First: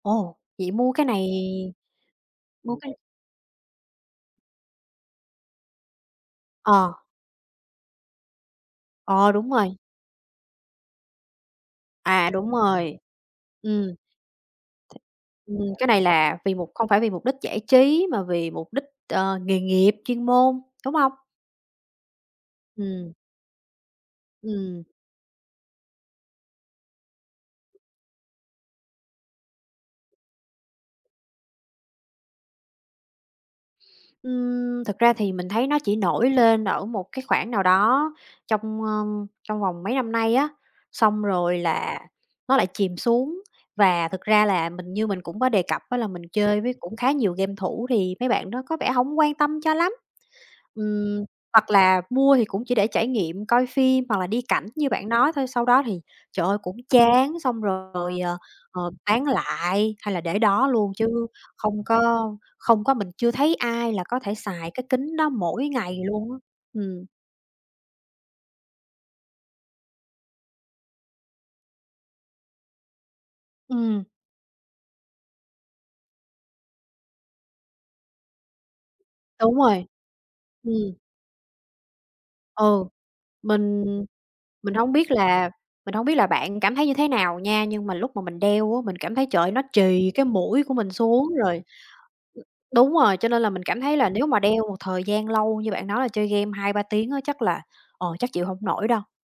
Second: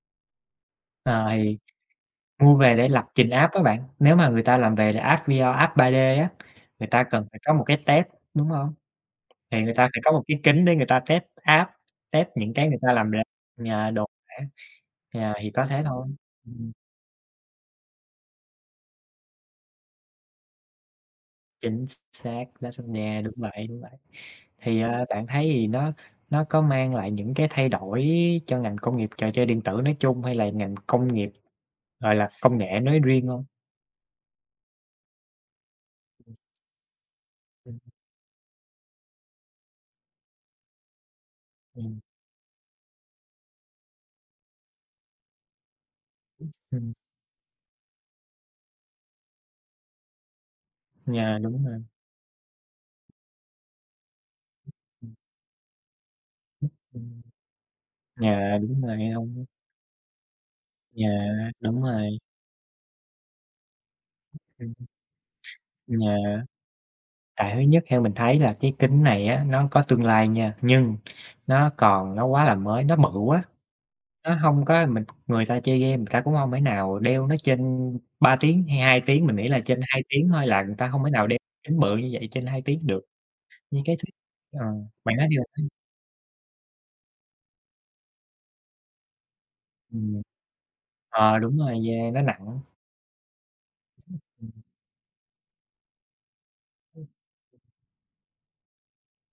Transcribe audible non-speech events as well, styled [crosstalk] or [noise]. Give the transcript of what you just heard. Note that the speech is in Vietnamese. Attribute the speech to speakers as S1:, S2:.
S1: Ồ, vậy mua cái
S2: Ờ,
S1: này
S2: thì mua về
S1: mua
S2: để
S1: cái
S2: lập trình app á bạn. Nếu mà người ta làm về app VR, app 3D á, người
S1: Ờ.
S2: ta cần phải có một cái test, đúng hông?
S1: Ờ, đúng
S2: Thì người
S1: rồi.
S2: ta phải có một cái kính để người ta test app, test
S1: À, đúng
S2: những cái người ta
S1: rồi,
S2: làm ra, à,
S1: ừm.
S2: đồ họa á. À, thì
S1: Ừm,
S2: có thế
S1: cái này
S2: thôi.
S1: là vì mục
S2: Ừm.
S1: không phải vì mục đích giải trí, mà vì mục đích, ờ, nghề nghiệp, chuyên môn, đúng hông?
S2: Chính x xác, [unintelligible]
S1: Ừm.
S2: nha, đúng vậy, đúng vậy. Thì,
S1: Ừm.
S2: à, bạn thấy thì nó nó có mang lại những cái thay đổi cho ngành công nghiệp trò chơi điện tử nói chung hay là ngành công nghiệp, gọi là, công nghệ nói riêng hông?
S1: Ừm, thực ra thì mình thấy nó chỉ nổi
S2: Ừm.
S1: lên ở một cái khoảng nào
S2: Ừm.
S1: đó trong, a, trong vòng mấy năm nay á, xong rồi là
S2: Ừm.
S1: nó lại chìm xuống. Và thực ra là mình như mình cũng có đề cập á, là mình
S2: Ừm,
S1: chơi với
S2: ừm.
S1: cũng khá nhiều game thủ thì mấy bạn đó có vẻ hổng quan tâm cho lắm. Ừm,
S2: Yeah, đúng
S1: hoặc
S2: rồi.
S1: là mua thì cũng chỉ để trải nghiệm coi phim hoặc là đi cảnh
S2: Ưm,
S1: như bạn
S2: ừm.
S1: nói thôi. Sau đó thì, trời ơi,
S2: Ưm,
S1: cũng
S2: ừm.
S1: chán xong rồi, ờ,
S2: Yeah, đúng
S1: ờ,
S2: rồi, nghe
S1: bán
S2: hông?
S1: lại, hay là để đó luôn, chứ
S2: Yeah, đúng
S1: không
S2: rồi.
S1: có không có, mình chưa thấy ai là có thể xài cái
S2: [unintelligible]
S1: kính đó mỗi ngày luôn á.
S2: yeah.
S1: Ừm.
S2: Tại thứ nhất theo mình thấy là cái kính này á, nó có tương lai nha, nhưng nó còn nó quá là mới, nó bự quá,
S1: Ừm.
S2: nó hông có mình người ta chơi game, người ta cũng hông thể nào đeo nó trên 3 tiếng hay 2 tiếng. Mình nghĩ
S1: Đúng
S2: là trên
S1: rồi,
S2: 2 tiếng thôi là người ta
S1: ừm.
S2: hông thể nào đeo kính bự như vậy trên 2
S1: Ừ,
S2: tiếng được. Nhưng
S1: mình
S2: cái thứ ờ,
S1: mình hông biết
S2: bạn nói đi
S1: là
S2: [unintelligible]
S1: mình hông biết là bạn cảm thấy như thế nào nha, nhưng mà lúc mà mình đeo á, mình cảm thấy, trời ơi, nó trì
S2: Ừm.
S1: cái mũi của mình xuống
S2: Ờ, đúng
S1: rồi
S2: rồi, yeah, nó nặng.
S1: đúng rồi, cho nên là mình cảm thấy là
S2: Ưm,
S1: nếu mà
S2: ừm.
S1: đeo một thời gian lâu như bạn nói là chơi game 2-3 tiếng
S2: Ừm.
S1: á, chắc là, ờ, chắc chịu hổng nổi đâu.